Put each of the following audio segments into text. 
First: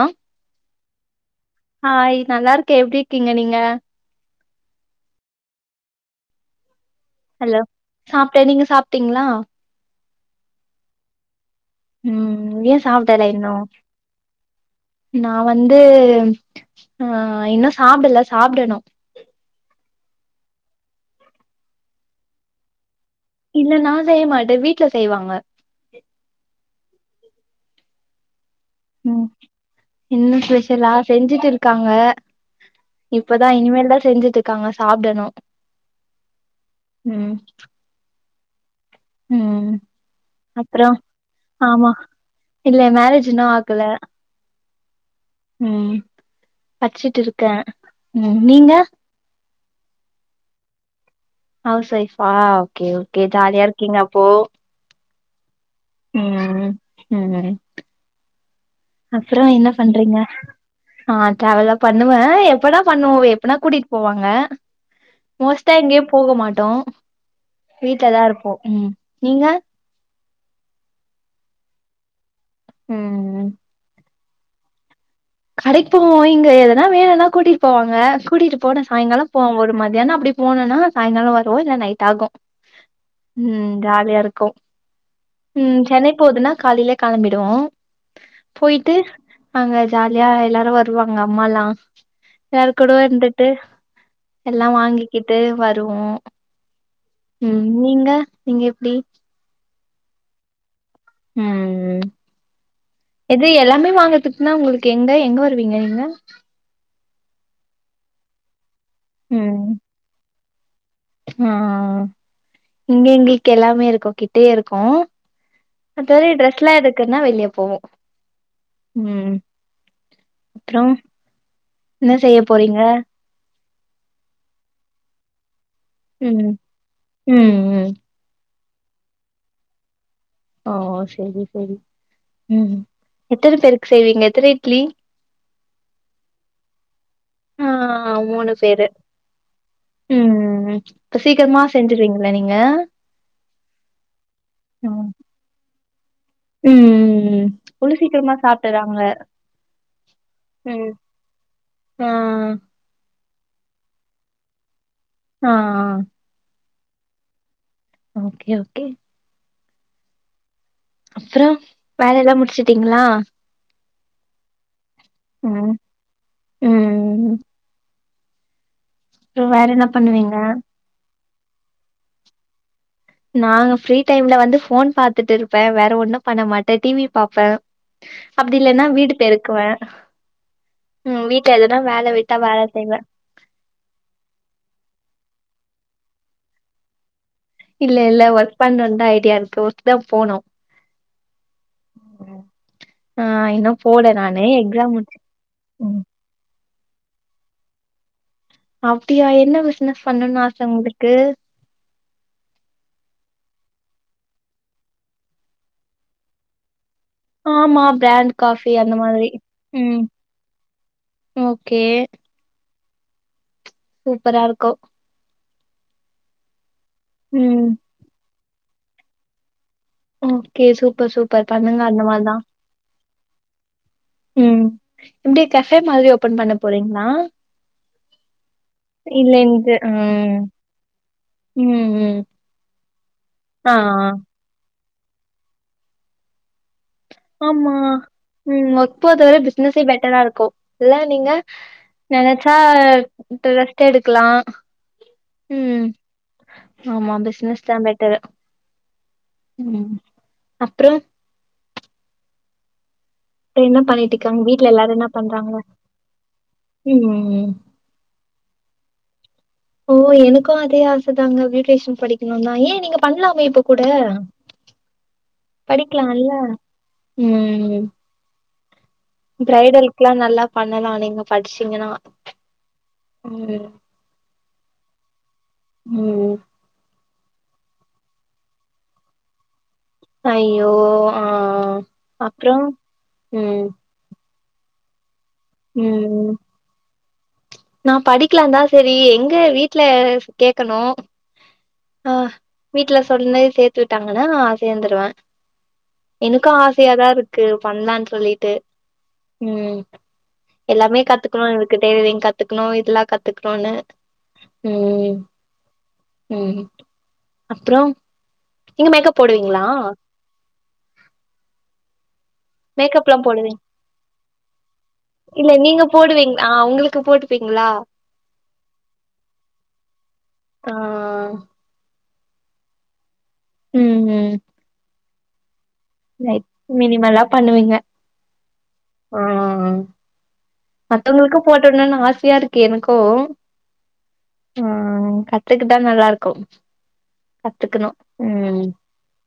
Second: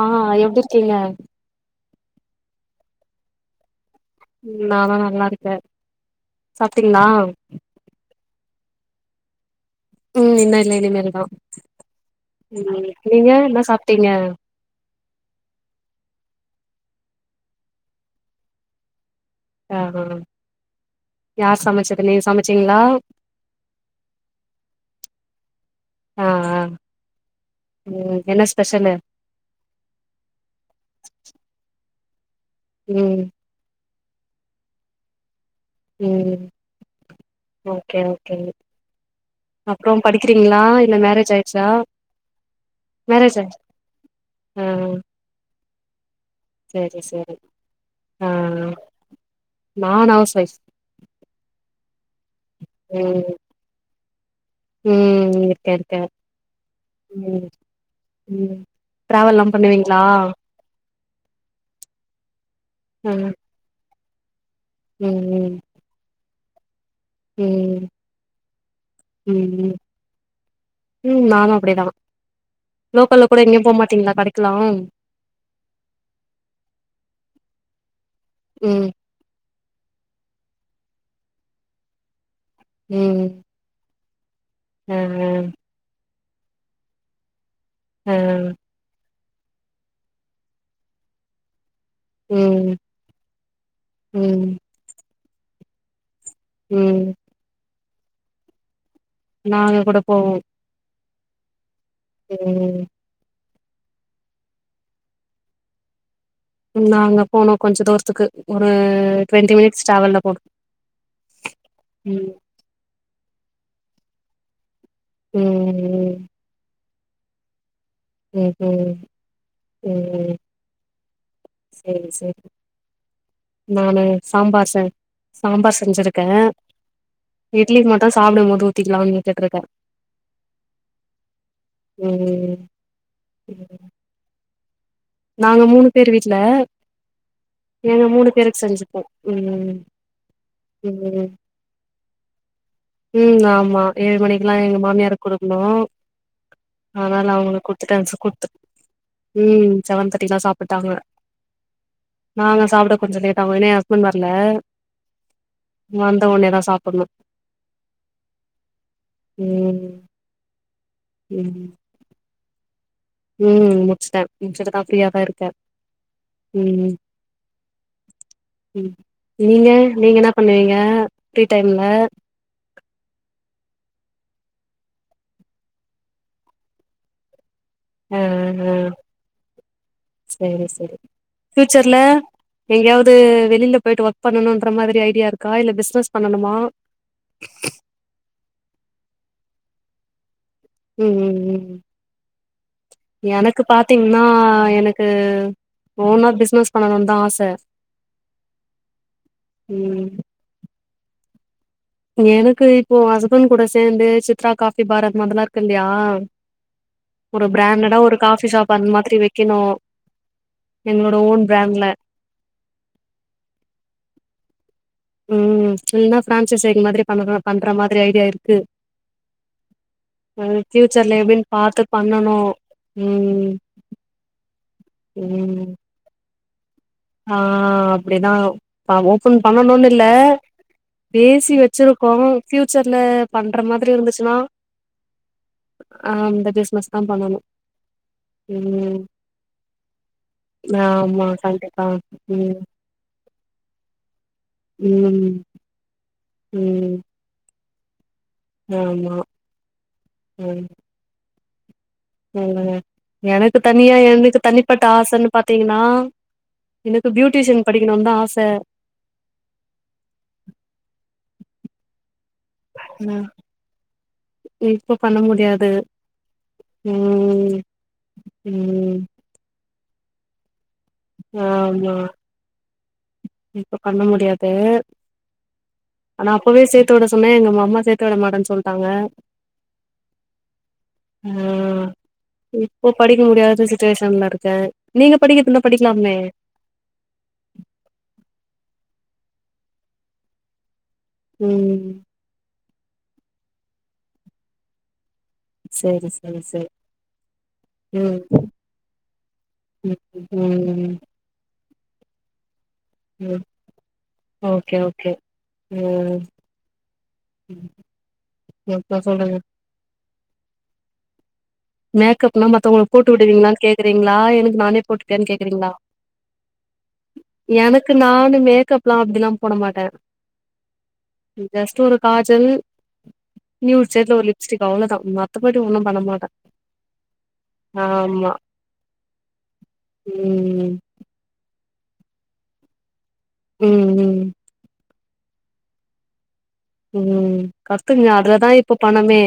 ஆ எப்டி இருக்கீங்க ஆய் நல்லா இருக்க எப்டி இர்க்கீங்க நீங்க ம் நாதா நல்லா இருக்க சாப்ட்டீங்ளா ஹலோ சாப்ட்ட நீங்க சாப்ட்டீங்ளா ம் இன்ன இல்ல இனிமேல் தா ஏ ம் சாப்டல நீங்க இன்னு என்ன சாப்ட்டீங்க நா வந்து ஆ இன்னு சாப்டல சாப்டணு ஆ ஹா யார் சமச்சது நீங் சமச்சீங்ளா இல்ல நா செய்ய மாட்ட வீட்ல செய்வாங்க ஆ ஆ ம் என்ன ஸ்பெஷலு ம் என்ன ஸ்பெஷலா செஞ்சிட் இருக்காங்க ம் இப்ப தா இனிமேல் தா செஞ்சிட்ருக்காங்க சாப்டணு ம் ம் ஓகே ஓகே ம் அப்றோம் படிக்கிறீங்ளா அப்றோ இல்ல மேரேஜ் ஆயிட்ச்சா ஆமா இல்ல மேரேஜ் இன்னு ஆகல ஆ ம் சேரி பச்சிட் சேரி இருக்கே ம் நீங்க நானா ஹவுஸ் ஓய்ஃப் ஹவுஸ் ஓய்பா ஓகே ஓகே ம் ஜாலியா இருக்கீங்க அப்போ ம் இருக்க ம் ம் ம் டிராவல்லா அப்புற என்ன பண்ணுவீங்களா பண்றீங்க ஆ டிரவல்லா பண்ணுவே எப்பனா பண்ணுவோ ம் எப்பனா கூட்டிட் போவாங்க ம் மோஸ்ட்டா எங்கியு போக மாட்டோ ம் வீட்லதா இருப்போ ம் ம் நீங்க ம் ம் நானு அப்டிதா லோக்கல்ல கூட ம் எங்கியு போ மாட்டீங்ளா கடைக்லா கடைக் போவோ இங்க எதுனா வேணுனா கூட்டிட் போவாங்க கூட்டிட் போன ம் சாயங்கால இப்போ ஒரு மதியானோ அப்டி போனனா சாயங்கால வரு இல்ல நைட் ஆகு ம் ம் ஜாலியா இருக்கு ம் ம் சென்னை போதுனா காலையிலே கெளம்பிடுவோ ம் போய்ட்டு அங்க ஜாலியா எல்லாரு வருவாங்க அம்மாலா ம் எல்லார்க் கூடவு இருந்துட்டு ம் எல்லா வாங்கிட் வாங்கிக்கிட்டு வருவோ ம் ம் நீங்க நீங்க எப்டி நாங்ககுட போவோ ம் ம் ம் இது எல்லாமே வாங்கர்த்துக்னா உங்குளுக்கு எங்க எங்க வருவிங்க நீங்க நாங்க போனோ கொஞ்சோ தூர்த்துக்கு ஒரு ட்வெண்ட்டி ம் மினிட்ஸ் ட்ராவல்ல போனு ஆ இங்க எங்கள்க்கு எல்லாமேருக்கோ கிட்டயேருக்கோ ம் ம் மத்தபடி ட்ரெஸ்லா எடுக்கன்னா வெளிய போவோ ம் ம் ம் அப்றோ சேரி என்ன சேரி செய்ய போறிங்க நானு சாம்பார் சென் சாம்பார் செஞ்சிருக்க ம் ம் இட்லி ம் மட்டோ ஸ் சாப்டமோது ஊத்திக்லாம்ன் நென்ச்சிட்ருக்கே ஓ ஓ செரி செரி செரி ம் ம் எத்தன பேருக்கு செய்வீங்க எத்தன இட்லி நாங்க மூணு பேர் வீட்ல ஆ எங்க மூணு பேருக் செஞ்சுப்போ ம் ம் ம் ம் இப்ப சீக்கரமா செஞ்சிருவிங்கள நீங்க ம் ஆமா ஏழு மணிக்குல்லா எங்க ம் மாமியாருக் குடுக்கணு அதனால ம் அவுங்ளுக்கு இவ்ளோ குட்த்துட்டே சீக்கிரமா குட்த்து சாப்ட்டுறாங்க ம் செவன் தேர்ட்டிக்ல்லா சாப்புட்டாங்க ம் ஆ நாங்க சாப்ட கொஞ்சோ லேட் ஆகும் எனா எ ஹஸ்பண்ட் வர்ல ஆ ஆ த ஒன்னே தா சாப்புட்ணு ஓக்கே ஓக்கே ம் அப்றோ ம் வேல எல்லா முடிச்சிட்டிங்ளா ம் முடிச்ட்ட முடிச்சுட்டுதா ஃப்ரியா தா இருக்க ம் ம் ம் ம் அப்புறம் வேற நீங்க என்ன நீங்க இன்னா பண்ணுவீங்க பண்ணுவிங்க ஃப்ரி டைம்ல நாங்க ஃப்ரீ டைம்ல வந்து ஃபோன் பாத்துட்டு இருப்பே வேற ஒன்னு பண்ண மாட்டே டி வி பாப்பே ஆ அப்டி ஆ இல்லன்னா வீடு பெருக்குவே சேரி சேரி ம் வீட்ல எதுனா பியூச்சர்ல வேல விட்டா வேல செய்வே எங்யாவ்து வெளில போய்ட்டு வாங் பண்ணனுன்ற மாதிரி ஐடியாருக்கா இல்ல பிஸ்னஸ் பண்ணனுமா இல்ல இல்ல ஒர்க் பண்றோந்தா ஐடியாருக்கு ஒர்க் தா போணு ம் ம் ம் ஆ எனக்கு இன்னு போல பாத்திங்ன்னா நானு எக்ஸாம் எனக்கு முடிச்சு ஓனா பிஸ்னஸ் பண்ணணோன் தா ஆச அப்டியா என்ன பிஸ்னஸ் ம் பண்ணோன் ஆச உங்ளுக்கு எனக்கு இப்போ ஹஸ்பண்ட் கூட சேந்து சித்ரா காஃபி பார் அந்மாதுர்ல்லார்க் இல்லயா ஒரு பிராண்டடா ஒரு காஃபி ஷாப் அந்த மாதிரி வெக்கணு ம் எங்ளோட ஓன் ஓகே பிராண்ட்ல சூப்பராருக்கோ ம் இல்னா ஃப்ரான்சசை மாதிரி பண்ணனு ம் பண்ற மாதிரி ஐடியா இருக்கு ம் ஓகே சூப்பர் ஃபியூச்சர்ல எப்டின் சூப்பர் பாத்து பண்ணுங்க அந்த மாரிதா பண்ணணோ ம் ம் எப்டி ம் கஃபே மாரி ஓபன் பண்ண போறீங்களா ஆ அப்படிதா ப இல்ல ஓப்பன் இது பண்ணணுன் இல்ல ம் பேசி ம் வச்சிருக்கோ ம் ஃபியூச்சர்ல பண்ற ஆ மாதிரி இருந்துச்சுன்னா ஆ இந்த பிஸ்னஸ் ஆமா ம் ஒர்க் போறத விட பிசினஸே பெட்டரா இருக்கு இல்ல ஆமா நீங்க கண்டிப்பா நெனச்சா ம் ட ரெஸ்ட் எடுக்கலா ம் ம் ம் ஆமா பிசினஸ் தா பெட்டரு ஆமா ம் ம் அப்றோ ம் எனக்கு என்ன தனியா எனக்கு பண்ணிட்ருக்காங்க வீட்ல தனிப்பட்ட எல்லாரு என்ன ஆசன்னு பண்றாங்க பாத்தீங்கன்னா எனக்கு ம் பியூட்டிசியன் படி க்கனுந்தா ஆச ஓ எனக்கு அதே ஆச தாங்க பியூட்டிஷன் படிக்கணுதா ஏ நீங்க ம் பண்லாமே இப்ப கூட இப்ப பண்ண முடியாது படிக்கலால்ல ம் ம் பிரைடலுக்குல்லா நல்லா பண்ணலா நீங்க படிச்சீங்கன்னா ஆமா ம் இப்ப பண்ண முடியாது ஆனா ம் அப்பவே சேத்துவிட அப்வுமே எங்க மம்மா சேத்து விட மாட்டன் சொல்ட்டாங்க ஐயோ ஆ ம் அப்றோ இப்ப படிக்க ம் முடியாத சி ட்டேஷன்ல இருக்க நீங்க படிக்கதுந்தா படிக்கலாமே ம் நா படிக்கலா தா செரி எங்க வீட்ல கேக்கணு ம் ஆ வீட்ல சொன்னு சேத்து விட்டாங்கன்னா சேந்துருவ சேரி ஸ் எனக்கு ஆசையாதா இருக்கு பண்லான் சொல்லிட்டு ம் எல்லாமே கத்துக்குணு இருக்கு டைலரிங் கத்துக்குணு இதல்லா ம் கத்துக்குணுன்னு ஓகே ஓகே ம் ம் ம் அப்றோ நீங்க அப்றோ மேக்கப் சொல்லுங்க போடுவீங்ளா மேக்கப்னா மத்தவங்களுக்கு மேக்கப் போட்டு எல்லா போடுவீங் விடுவீங்களான்னு கேக்குறீங்களா எனக்கு நானே போட்டுப்பேன்னு இல்ல கேக்குறீங்களா நீங்க போடுவீங் அ உங்களுக்கு போட்டு ப்பீங்ளா எனக்கு நானு மேக்கப்லா அப்டில்லா போட மாட்ட ஆ ஜஸ்ட்டு ஒரு காஜல் நியூ ம் ஜேட்ல ஒரு ம் லிப்ஸ்டிக் அவ்ளோதா மத்தபடி ஒன்னும் பண்ண மாட்ட மினிமெல்லா பண்ணுவீங்க ஆ ஆ ம் மத்தவுங்களுக்கு போட்டு விட்னோனு ஆசையா இருக்கு எனுக்கு ம் ம் அ கத் கத்துக்கு தா நல்லா இருக்கு ம் கத்துக்கணு கத்துங்க அதுலதா ம் இப்ப பணமே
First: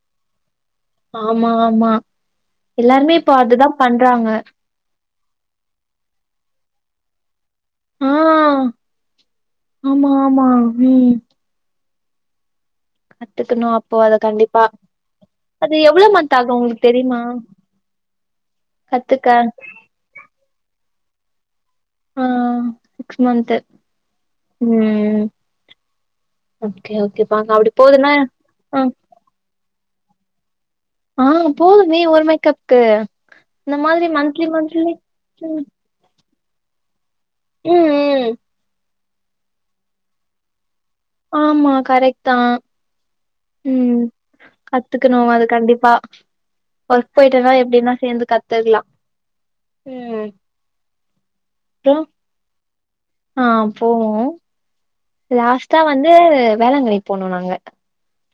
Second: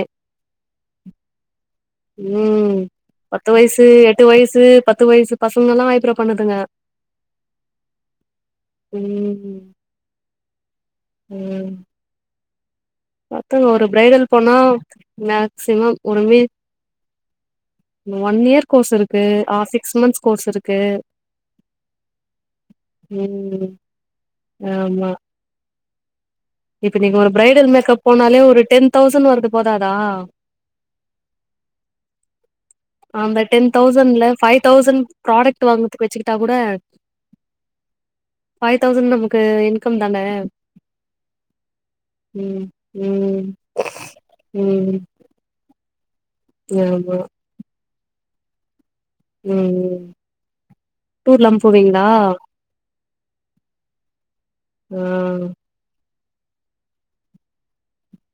ஆமா ஆமா ம் எல்லாருமே இப்போ பத்து அதுதா வயசு எட்டு பண்றாங்க வயசு பத்து வயசு பசங்கல்லா ஐப்ரோ பண்ணுதுங்க ஆ ம் ஆமா ஆமா ம் ம் பாத்துங்க கத்துக்கணு ஒரு அப்போ அத பிரைடல் போனா கண்டிப்பா அது மேக்சிமம் எவ்ளோ ஒரு மந்த்து மீ ஆகு உங்களுக்கு தெரியுமா ஒன் இயர் கோர்ஸ் இருக்கு கத்துக்க ஆ சிக்ஸ் மந்த்ஸ் கோர்ஸ் இருக்கு ஆ சிக்ஸ் மந்த்து ம் ஆமா ம் ஓகே இப்ப நீங்க ஒரு ஓகேப்பா பிரைடல் அப்டி மேக்கப் போதுன்னா போனாலே ஒரு ஆ டென் தௌசண்ட் வருது போதாதா ஆ போதுமே ஒரு மேக்கப் அந்த டென் தௌசண்ட்ல ஃபைவ் மந்த்லி தௌசண் ம் ப்ராடக்ட் வாங்க துக்கு வச்சுக்கிட்டா கூட ம் ஃபைவ் தௌசண்ட் நமக்கு இன்கம் தான ஆமா கரெக்ட்தா ம் ம் ம் ம் கத்துக்கணு அது கண்டிப்பா ஒர்க் ஆமா போயிட்டேனா எப்டினா சேந்து கத்துகலா ம் டூர்லா அப்றோ போவிங்களா ஆ போவோ ஆ லாஷ்ட்டா வந்து வேளாங்கண்ணி போனோ நாங்க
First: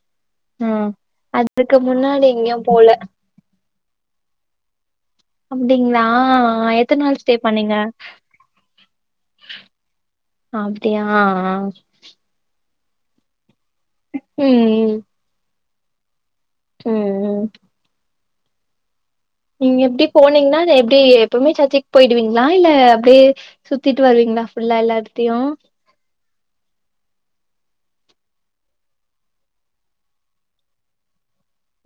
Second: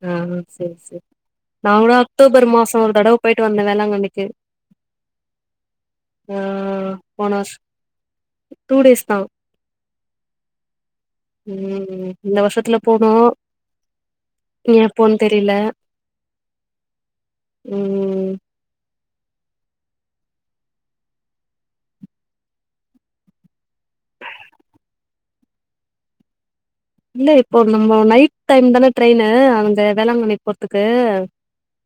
ஆ சேரி ம் சேரி நா அதுக்கு கூட முன்னாடி அக்டோபர் எங்கயு மாசோ போல ஒரு தடவ போய்ட்டு வந்தே வேளாங்கண்ணிக்கி அப்டிங்ளா எத்தன் நாள் போன ஸ்டே வருஷோ பண்ணீங்க டூ டேஸ் தா அப்டியா ம் இந்த வருஷத்துல போனு ம் இனி எப்போனு தெரில ம் ம் ம் நீங்க எப்டி போனீங்னா எப்டி எப்பவுமே சர்ச்சுகு போய்டுவீங்ளா இல்ல அப்டியே சுத்திட்டு வருவீங்ளா ஃபுல்லா எல்லா எடத்தையு இல்ல இப்போ நம்மோ நைட் டைம் தான ட்ரெய்னு அங்க வேளாங்கண்ணி போர்துகு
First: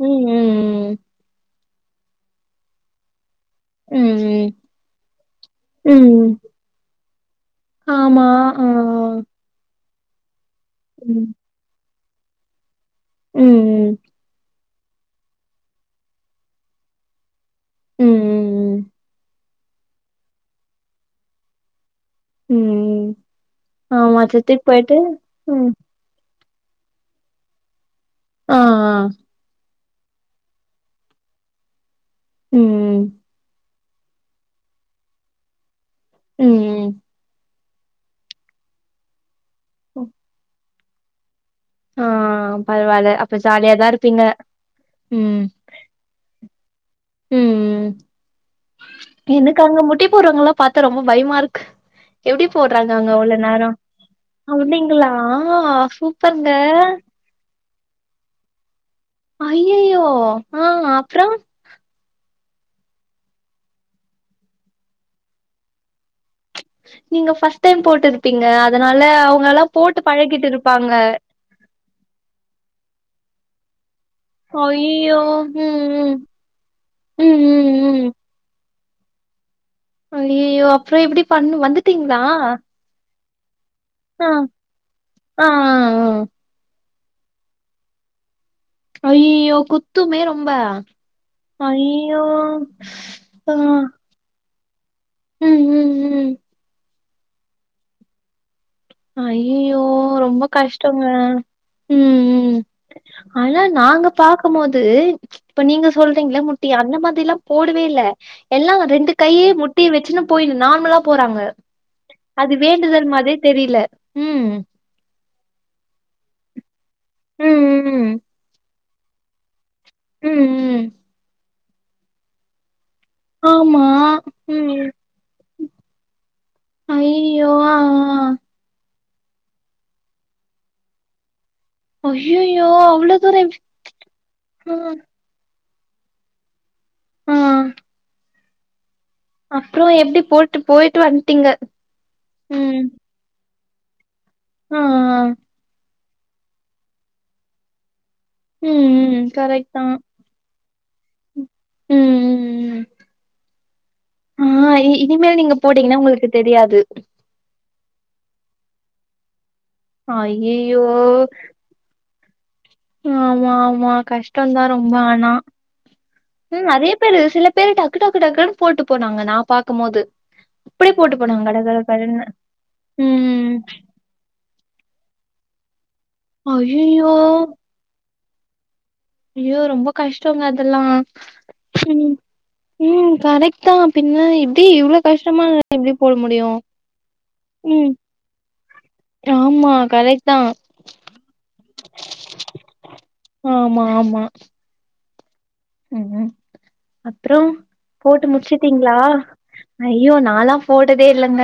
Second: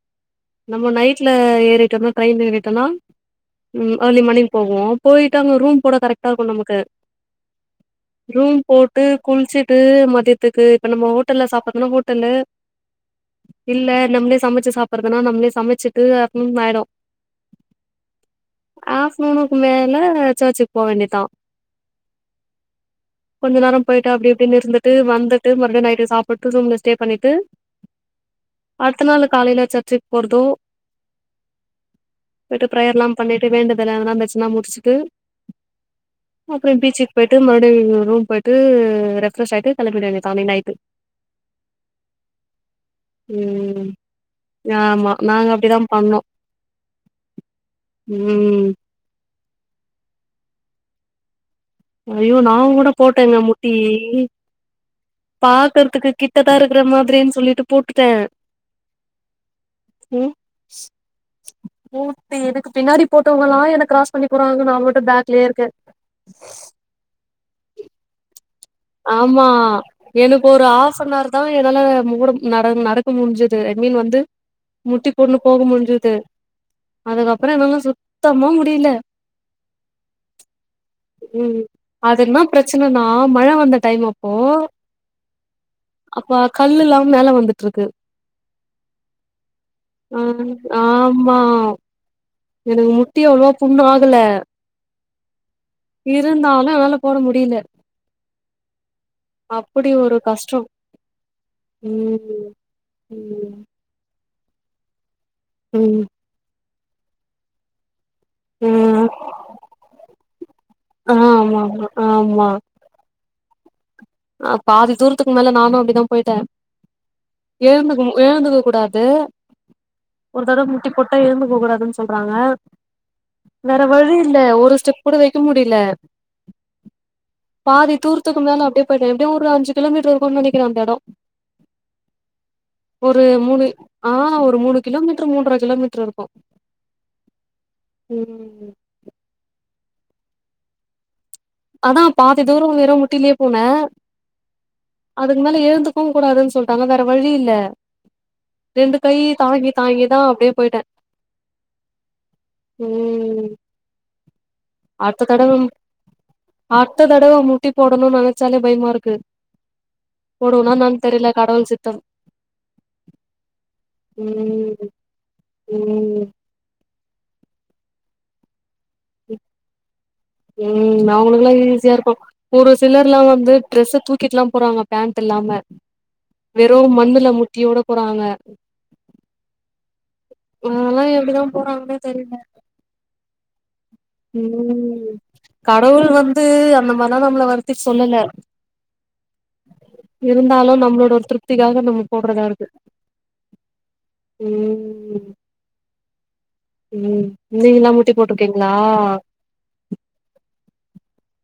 ம் நம்ம ம் நைட்ல ஏறிட்டோம்னா ட்ரெயின் ஏறிட்டோனா ம் அர்லி மார்னிங் போவோ போயிட்டு அங்க ரூம் போட ம் கரெக்டா ம் இருக்கு நமக்கு ஆமா ரூம் ஆ போட்டு குள்சிட்டு மதியதுக்கு இப்ப நம்ம ம் ஹோட்டல்ல சாப்புட்றதுனா ஹோட்டல்லு ம் இல்ல நம்ளே சமைச்சி சாப்றதுனா நம்மளே சமைச்சிட்டு ஆஃப்டனு ஆயிடு ம் ம் ஆஃப்னூணு மேல சர்ச்சுக் போ வேண்டியதா ம் ம் கொஞ்ச நேரோ போயிட்டு ஆமா அப்டி பிடினு சித்திக்கு இருந்துட்டு போயிட்டு வந்துட்டு ம் மறுபடியு நைட்டு சாப்புட்டு ரூம்ல ஸ்டே பண்ணிட்டு ஆ ஆ அடுத்த நாளு காலேல சர்ச்சுக்கு போர்தோ போயிட்டு ம் ப்ரேயர்லா பண்ணிட்டு வேண்டதல் எதனா இருந்துச்சுனா முடிஸ்ட்டு அப்டியே ம் பீச்சுக்கு போயிட்டு மறுபடியு ரூம் போயிட்டு ரெஃப் ஃபிரெஸ் ஆயிட்டு கெளம்பிட வேண்டியதுதா அன்னைக்கு நைட்டு ஆ பரவால அப்ப ஜாலியாதா இருப்பீங்க ம் இதா பண்ணோ ம் ம் ம் எனக்கு அங்க முட்டி போர்ரவங்கலா பாத்தா ரொம்ப பயமா ருக்கு அய் யோ நா கூட போட்டேங்க முட்டி அப்டிங்களா பாக்குறதுக்கு சூப்பருங்க கிட்டதா இருக்கற மாதிரின்னு சொல்லிட்டு போட்டுட்டே அய்யய்யோ ம் ஆ அப்றோ போட்டு எனக்கு பின்னாடி போட்டவங்களா என்ன கிராஸ் பண்ணி போறாங்க நாமட்டு பேக்லயே இருக்கே ஹ [inaudible] ங்க ஃபஸ்ட்டு டைம் போட்டு இருப்பீங்க அதனால ஆமா அவுங்க ல்லா போட்டு எனக்கு பழகிட்டு ஒரு இருப்பாங்க ஹாஃப்னவர் தா என்னால மோடம் நட நடக்க முஞ்சுது ரெட் மில் வந்து முட்டி ஐயையோ போட்னு போக ம் முடிஞ்சுது ம் ம் அதுகப்றோ இவுங்க ம் ம் சுத்தமா முடில அய்யய்யோ அப்ற எப்டி பண்ணு வந்துடீங்ளா தென்னனா மழ வந்த டைம் அப்போ ஆ ஆ ஆ அப்பா கல்லுலா மேல வந்துட்ருக்கு அய்யய்யோ குத்துமே ஆ ரொம்ப ஆமா அய்யய்யோ ட்டி அவ்ளோவ புண்ணு ஆகல ம் ம் ம் இருந்தாலு எனால போட முடில அய்யய்யோ அப்படி ஒரு ரொம்ப கஷ்டோ கஷ்டங்க ம் ம் ஆனா ம் நாங்கப் பாக்கு போது இப்ப நீங்க ம் சொல்றீங்ள முட்டி அந்த மாதிரில்லா போடவே இல்ல எல்லா ம் ரெண்டு கையே முட்டி வச்சுன்னு போயினு நார்மலா ஆ போறாங்க ஆமா ஆமா அது வேண்டுதல் மாரி தெரில அ பாதி தூர் த்துக்கு மொதல்ல நானு அப்டிதா போய்ட்ட ம் எழுந்து ம் எழுந்துக கூடாது ஒரு ம் தடவ ம் முட்டி போட்டா எழுந்துக கூடாதுன் சொல்றாங்க வேற ஆமா வழி இல்ல ஒரு ம் ஸ்டெப் கூட வைக்க முடில ஐயோ ஆ பாதி தூர்த்துக்கு மேல அப்டியே போய்ட்ட எப்டியு ஒரு அஞ்சு கிலோமீட்டர் இருக்குன் நெனைக்கிற அந்த இட ஐயோ அவ்வளோ ஒரு தூரம் எப்படி- மூணு ஆ ஒரு ஆ மூணு கிலோமீட் ட்ரு மூன்ற கிலோமீட்டர் இருக்கு ஆ ம் அப்ற எப்டி போட்டு போய்ட்டு வந்ட்டீங்க அதா பாதி தூர வெரு முட்டிலயே போன ஆ அதுக்கு மேல எழுந்துக் துங் கூடாதுன் சொல்ட்டாங்க வேற வழி இல்ல ம், ரெண்டு கை ம். தாங்கி கரெக்ட் தான். தாங்கிதா அப்டியே போய்ட்ட ம், ம், ம் ம் அடுத்த இனிமேல் நீங்க போட்டீங்கன்னா உங்களுக்கு தெரியாது இப்பவு முட்டி போடணுனு நெனைச்சாலே பயமா இருக்கு போடுவனா ஐய்யய்யோ! என்னான் தெரியல கடவுள் சித்த ஆமா ஆமா கஷ்ட தா ம் ரொம்ப ஆனா ம் து நெறைய பேரு சில பேரு டக்கு டக்கு டக்குன் போட்டு போனாங்க நா பாக்குபோது உம் அவங்களுக்குல்லா ஈஸியா இருக்கு ஒரு சிலர்ல்லா வந்து ம். ட்ரெஸ்ஸ தூக் க்கிட்லா போறாங்க பேண்ட் இல்லாம வெறு ஐய்யய்யோ! மண்ணுல முட்டியோட போறாங்க ஐயோ ரொம்ப கஷ்டங்க அதெல்லா எப்டிதா போறாங்கன்னே ம் தெரி ம் கரெக்ட் தான் பின்ன எப்படி இவ்ளோ ம் கஷ்டமா எப்படி கடவுள் போட வந்து முடியும்? அந்த மாரிலா நம்மள வருத்தி ம். சொல்லல ஆமா கரெக்ட் தான். இருந்தாலு நம்மளோட ஒரு திருப்திக்காக நம்ம போட்றதா இருக்கு ஆமா ஆமா ம் ம் ம் ம் அப்ற நீங்கல்லா முட்டி போட்டு போட்ருக்கீங்களா முடிச்சுட்டீங்ளா ஐயோ நாலாம் போட்டதே இல்லங்க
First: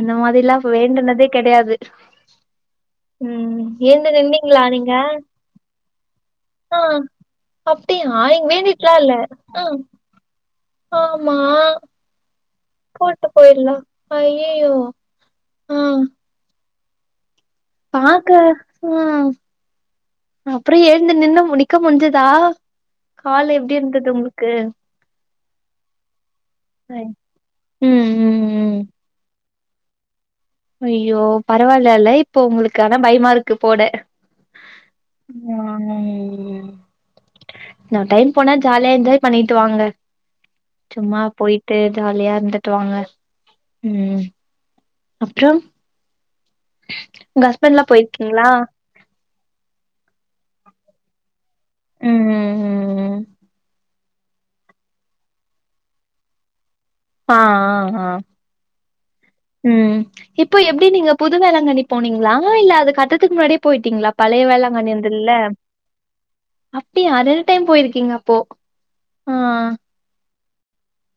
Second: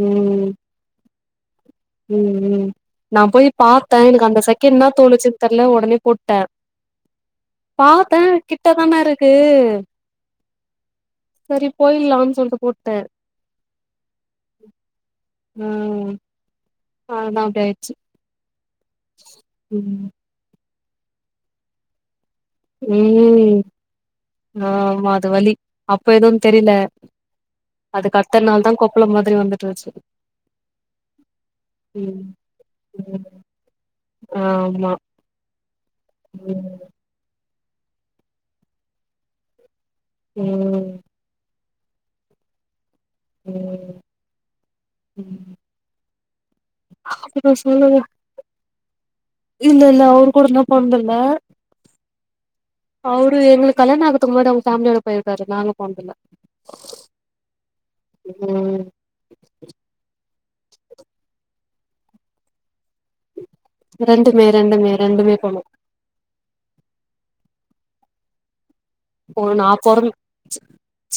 அந்த மாதிரில்லா வேண்டுனதே கெடையாது ம் ம் நா போய் ம் பாத்த ஏந்து எனக்கு அந்த நின்னீங்களா செகண்ட் இன்னா நீங்க தோணுச்சுன் தெர்ல உடனே போட்ட ஆ அப்டியா இங்க வேண்டிட்லா இல்ல ம் ஆமா சரி போய்லான் சொல்ட்டு போட்டே போட்டு போய்ருலா அய்யய்யோ ம் ஆனா அப்டி ஆய்ச்சு ஆக்கா ம் அப்பற எழுந்து நின்னு முடிக்க முடிஞ்சுதா ம் ஆமா அது வலி அப்ப எதுவு தெரில ம் அதுக்கு ம் அடுத்த நாள் தா ம் கொப்பளம் மாரி வந்துட்டு இருந்ச்சு ஐய்யோ பரவாயில்லல இப்போ உங்களுக்கு ஆனா ம் பயமா இருக்கு போட ஆமா ம் நா டைம் போனா ஜாலியா என்ஜாய் பண்ணிட்டு வாங்க ம் ம்மா போயிட்டு ஜாலியா இருந்துட்டு வாங்க ம் அப்றம் உங்க அப்றோ ஹஸ்பெண்ட்லா சொல்லுங்க போயிருக்கீங்களா இல்ல இல்ல அவரு கூட நா போனது இல்ல ம் ம் ம் அவரு எங்களுக்கு கல்யாண ஆகுரத்துக்கு முன்னாடி அவுங்க ஃபேமிலியோட போயிருக்காரு நாங்க போனதில்ல ஆ ஆ ஆ ம் ம் இப்ப எப்டி நீங்க புது வேளாங்கண்ணி போனீங்களா இல்ல அதுக் அடு துக்கு முன்னாடி போயிட்டீங்களா பழைய ரெண்டுமே ரெண்டுமே வேளாங்கண்ணி இருந்துதுல்ல ரெண்டுமே போனோ அப்டியா ரெண்டு டைம் போயிருக்கீங்க அப்போ ஆ போ நா பொறந் சி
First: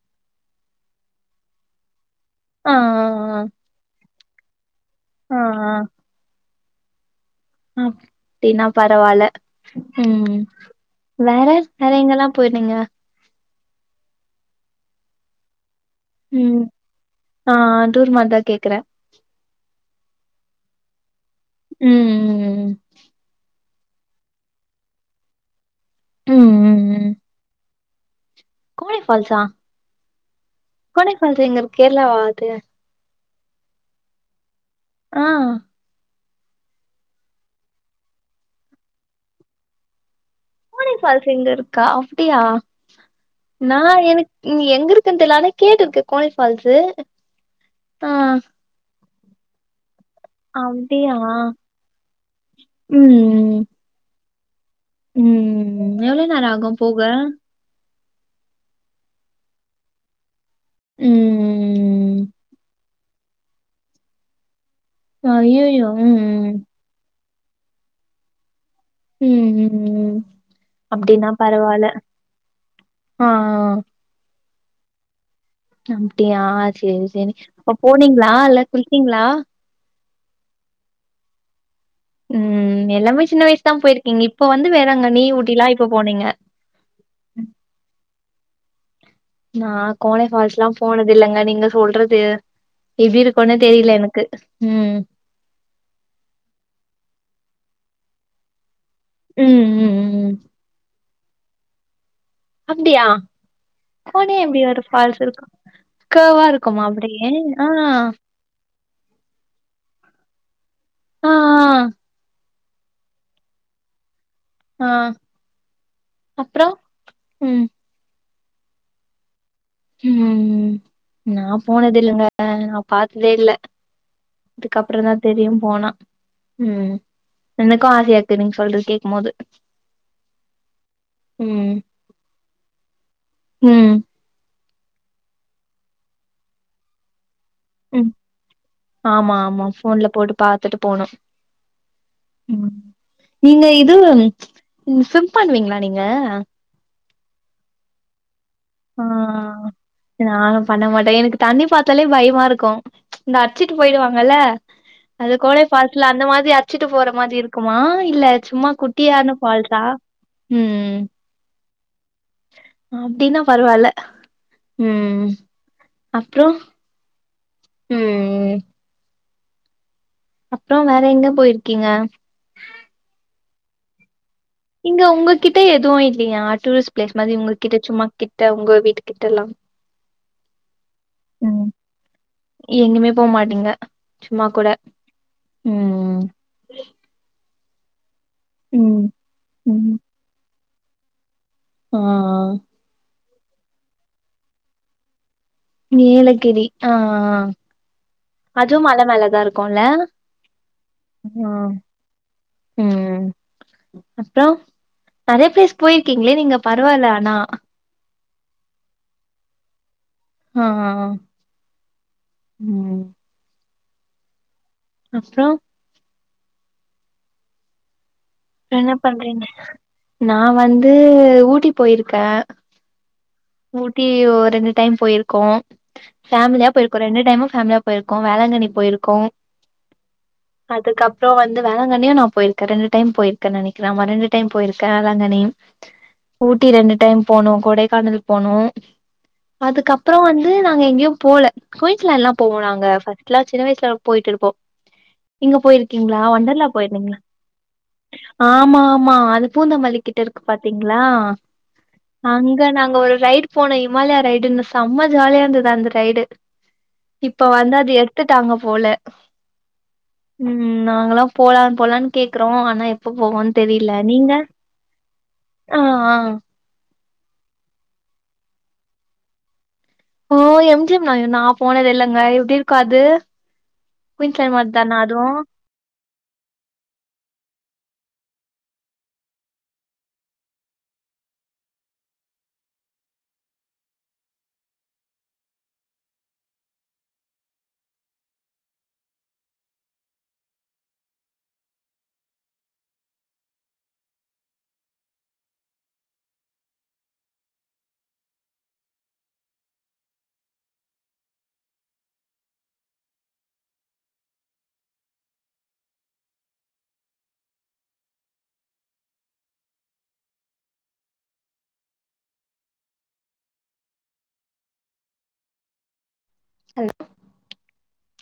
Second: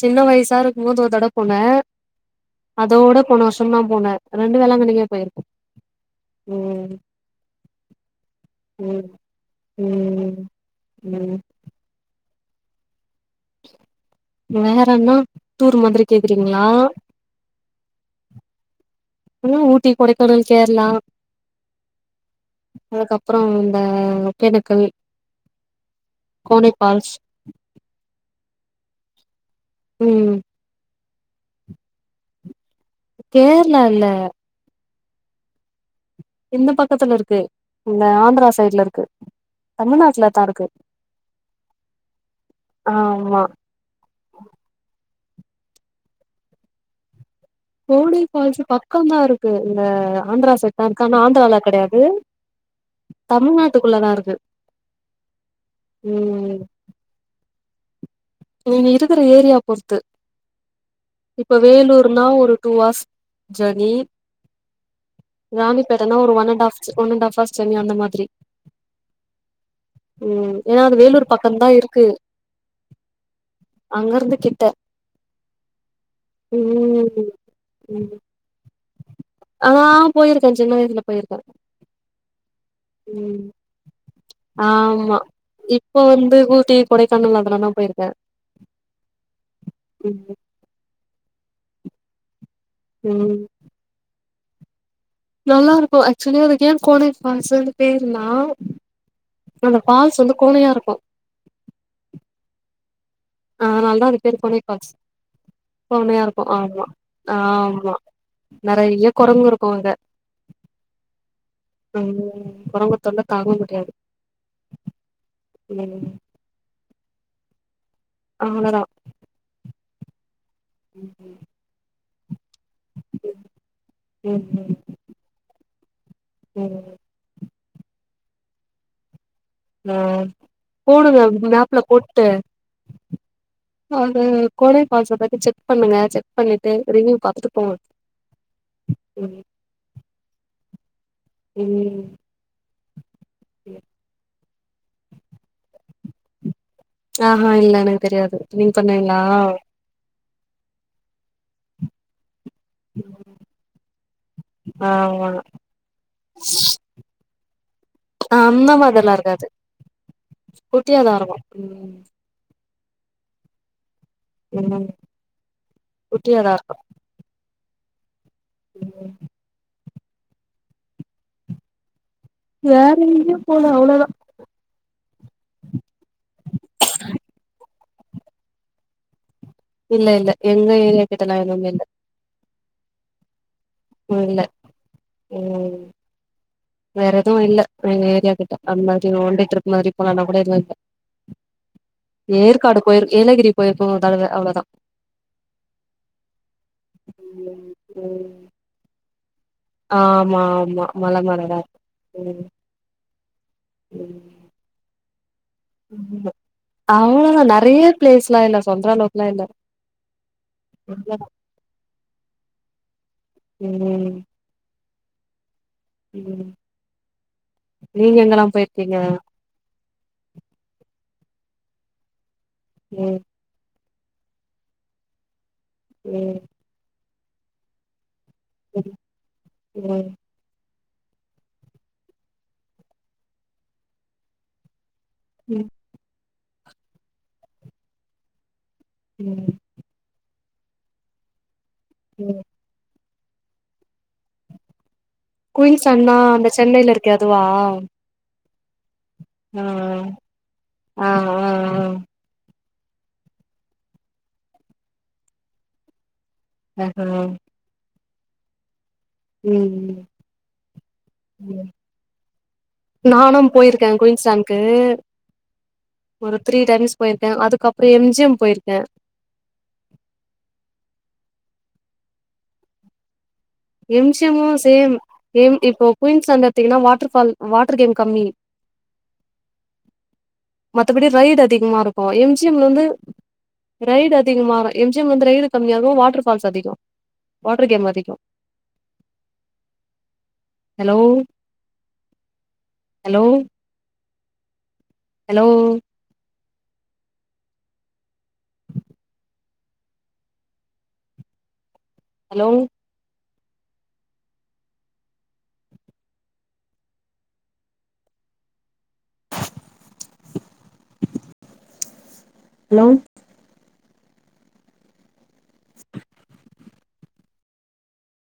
சின்ன வயசா இருக்கும் போது ஒரு தடவ போனே ஆ ஆ அதோட போன வருஷம் தா போனே ரெண்டு வேளாங்கண்ணிக்கே ஆ போயிருக்கோ ம் ம் அப்டின்னா ம் பரவால ம் ம் வேற வேற எங்கெல்லா போயிருந்தீங்க வேறனா டூர் மாதிரி ம் கேக்குறீங்களா ஆ ஆ டூர் மாதிரி தா கேக்றே ம் ஊட்டி கொடைக்கானல் கேரளா ம் ம் ம் அதுக்கப்றோ இந்த ஒகெனக்கல் ம் ம் கோனே ஃபால்ஸ் கோனே ஃபால்ஸா ம் கோனே ஃபால்ஸ் எங்க இருக்கு கேரளா வா அது கேர்ளா இல்ல ஆ இந்த பக்கத்துல இருக்கு இந்த ஆந்திரா சைட்ல இருக்கு தமிழ்நாட்டுல தா இருக்கு னே ஃபால்ஸ் இங்க இருக்கா அப்டியா ஆமா நா எனக்கு நீ எங்க இருக்க தெர்ல ஆன கேட்டு இருக்கே கோனே ஃபால்ஸு ஆ கோனே ஃபால்ஸ் பக்கந்தா இருக்கு இந்த ஆந்திரா சைட் தா இருக்கு அப்டியா ஆனா ஆந்திரால கெடயாது ம் தமிழ்நாட்டுக்குள்ள தா இருக்கு ம் எவ்ளோ நேர ம் ஆகு போக நீங்க இருக்குற ஏரியா பொறுத்து ம் இப்ப வேலூர்னா ஒரு டூ ஆர்ஸ் ஜர்னி அய்யய்யோ ராணிப்பேட்டனா ம் ஒரு ஒ and half and of us ஜர்னிஅந்த மாதிரி ம் ம் ம் ஏனா அது அப்டின்னா வேலூர் பக்கங்தா இருக்கு ஆ ஆ ஆ அங்க இருந்து கிட்ட அப்டியா சேரி ம் சேரி அப்ப போனீங்களா இல்ல போய்ட்டீங்களா ஆ போயி இருக்கே சின்ன வயசுல போயி இருக்கே ம் எல்லாமே சின்ன வயசுதா போயிருக்கீங்க இப்ப வந்து ஆமா வேளாங்கண்ணி ஊட்டி லா இப்ப போனீங்க வந்து ஊட்டி கொடைக்கானல் அதலா தா போயிருக்கே நா ம் கோனே ஃபால்ஸ்லா போனது இல்லங்க நீங்க சொல்றது எப்டி ம் இருக்குனே தெரில எனக்கு ம் நல்லா இருக்கு அக்சுவலி அதுக்கு ஏன் கோனை பால்ஸ்ன்னு பேர் னா ம் அந்த ம் பால்ஸ் ம் வந்து கொன்னையா இருக்கும் அப்படியா அதனால தா அது பேரு கோனேயா எப்படி கோனை ஒரு ஃபால்ஸ் இருக்கும் கோனையா இருக்கு கர்வ்வா இருக்குமா அப்படியே ஆ நெறய கொரங்கு இருக்கு அங்க ஆ ஆ உம் கொரங்கு தொல்ல தாங்க முடியாது ஆ ம் அப்புற உம் அவளோதா ம் ம் நா போனது தில்லங்க பாத்ததே இல்ல ம் அதுக்கப்பற தா தெரியும் போனா உம் ம் என்னக்கு ஆசையா இருக்கு நீங்க சொல்றது கேக் போது ஆ போடுங்க ம் மேப்ல போட்டு ம் அது கோடை பால்ஸ் பத்தி செக் பண்ணுங்க செக் பண்ணிட்டு ரிவ்யூ பாத்துட் ம் ஆமா ஆமா போன்ல போட்டு பாத்துட்டு போனு உம் ம் நீங்க இது சிம் பண்ணுவீங்களா நீங்க ஆ ஆ இல்ல எனக்கு தெரியாது நீங்க பண்விங்களா ஆ நானு பண்ண மாட்டே எனக்கு நா நாளா பண்ண மாட்டே எனக்கு தண்ணி பாத்தாலே பயமா இருக்கும் இந்த அடிச்சிட்டு போயிடுவாங்கல்ல ஆமா அது கோடை ஃபால்ஸ்ல அந்த மாதிரி அச்சிட்டு போற மாதிரி இருக்குமா இல்ல சும்மா அந்த மாதிரிலா குட்டியானா இருக்காது ஃபால்ஸ் சா குட்டியாதா இருக்கு உம் அப்படின்னா பரவல ம் உம் குட்டியாதா அப்புறம் இருக்கு ம் ம் அப்புறம் வேற எங்க போயிருக்கீங்க வேற எங்கயோ போல அவ்வளோதா இங்க உங்ககிட்ட எதுவும் இல்லையா டூரிஸ்ட் பிளேஸ் மாதிரி உங்ககிட்ட சும்மா கிட்ட உங்க வீட்டு கிட்ட எல்லா இல்ல இல்ல எங்க ஏரியாகிட்ட நா எதுமேயில்ல எங்கயுமே போக மாட்டீங்க இல்ல சும்மா கூட ம் உம் வேற எதுவும் இல்ல ஏரியா கிட்ட அந்த ம் மாறி ஒன் டே ட்ரிப் மாதிரி ம் போன் நானா கூட எதுவும் இல்ல ஆ ஏற்காடு போய்ரு ஏலகிரி போய்ருக்கு ஒரு தடவ அவ்வளவுதா நீலகிரி ஆ ம் அதுவும் மலமேல தா இருக்கு ஆ ஆமா ஆமா மல மேல தா இருக்கும் உம் உம் அப்புறம் நிறைய பிளேஸ் போயிருக்கீங்களே நீங்க பரவல ஆனா பிளேஸ் எல்லா இல்ல சொல்ற அளவுக்குலா இல்ல ஆ அ அவ்ளோதா உம் உம் அப்புறம் உம் நீங்க எங்களா என்ன பண்றேங்க நா வந்து ஊட்டி போயிருக்க ம் ஊட்டி ஓர் ரெண்டு டைம் போயிருக்கோம் ம் ஃபேமிலியா போயிருக்கோம் ரெண்டு டைம் ஃபேமிலியா போயிருக்கோம் வேளாங்கண்ணி போயிருக்கோம் ம் அதுக்கப்புறம் வந்து வேளாங்கண்ணியே நா போயிருக்கே ரெண்டு டைம் போயிருக்கே நினைக்கிற ஆமா ரெண்டு டைம் போயிருக் க வேளாங்கண்ணி ம் ஊட்டி ரெண்டு டைம் போனோ கொடைக்கானல் போனோ உம் அதுக்கப்புறம் வந்து நாங்க எங்கேயும் போல குயின்ஸ்லேண்ட் எல்லா ம் போவோம் நாங்க சின்ன வயசுல போயிட்டு இருப்போம் இங்க போயிருக்கீங்களா வண்டர்லா போயிருந்தீங்களா வாவ் ஆமா ஆமா அது பூந்தமல்லிக்கிட்ட இருக்கு பாத்தீங்களா ஆ ஆ ஆ அங்க நாங்க ஒரு ரைடு போனோம் இஹமாலயா ரைடுன்னு செம்ம ஜாலியா இருந்தது அந்த ரைடு ஆஹா இப்ப வந்து அது எடுத்துட்டாங்க போல ம் ம் உம் நாங்கல்லா போலா ம் போலான்னு கேக்குறோம் ஆனா எப்ப நானும் போவோன் போயிருக்கே தெரில நீங்க குயின்ஸான்க்கு ஆ ஆ ஒருத் த்ரீ டைம்ஸ் போயிருக்கே அதுக்கப்புறம் எம்ஜிஎம் போயிருக்க ஓ எம்ஜிஎம் நா போனது இல்லங்க எப்படி இருக்கும் அது குயின்ஸ்லேண்ட் எம்ஷமும் மாரி சேம் தானா அதுவு எம் இப்போ குயின்ஸ்லேண்ட் அந்துடுத்தீங்கன்னா வாட்டர் ஃபால் வாட்டரு கேம் கம்மி மத்தபடி ரைடு அதிகமா இருக்கும் எம்ஜிஎம் வந்து ரைடு அதிகமா எம்ஜி எம் வந்து ரைடு கம்மியாகு வாட்டர்ஃபால்ஸ் அதிகம் வாட்டரு கேம் அதிகம் hello hello hello hello hello hello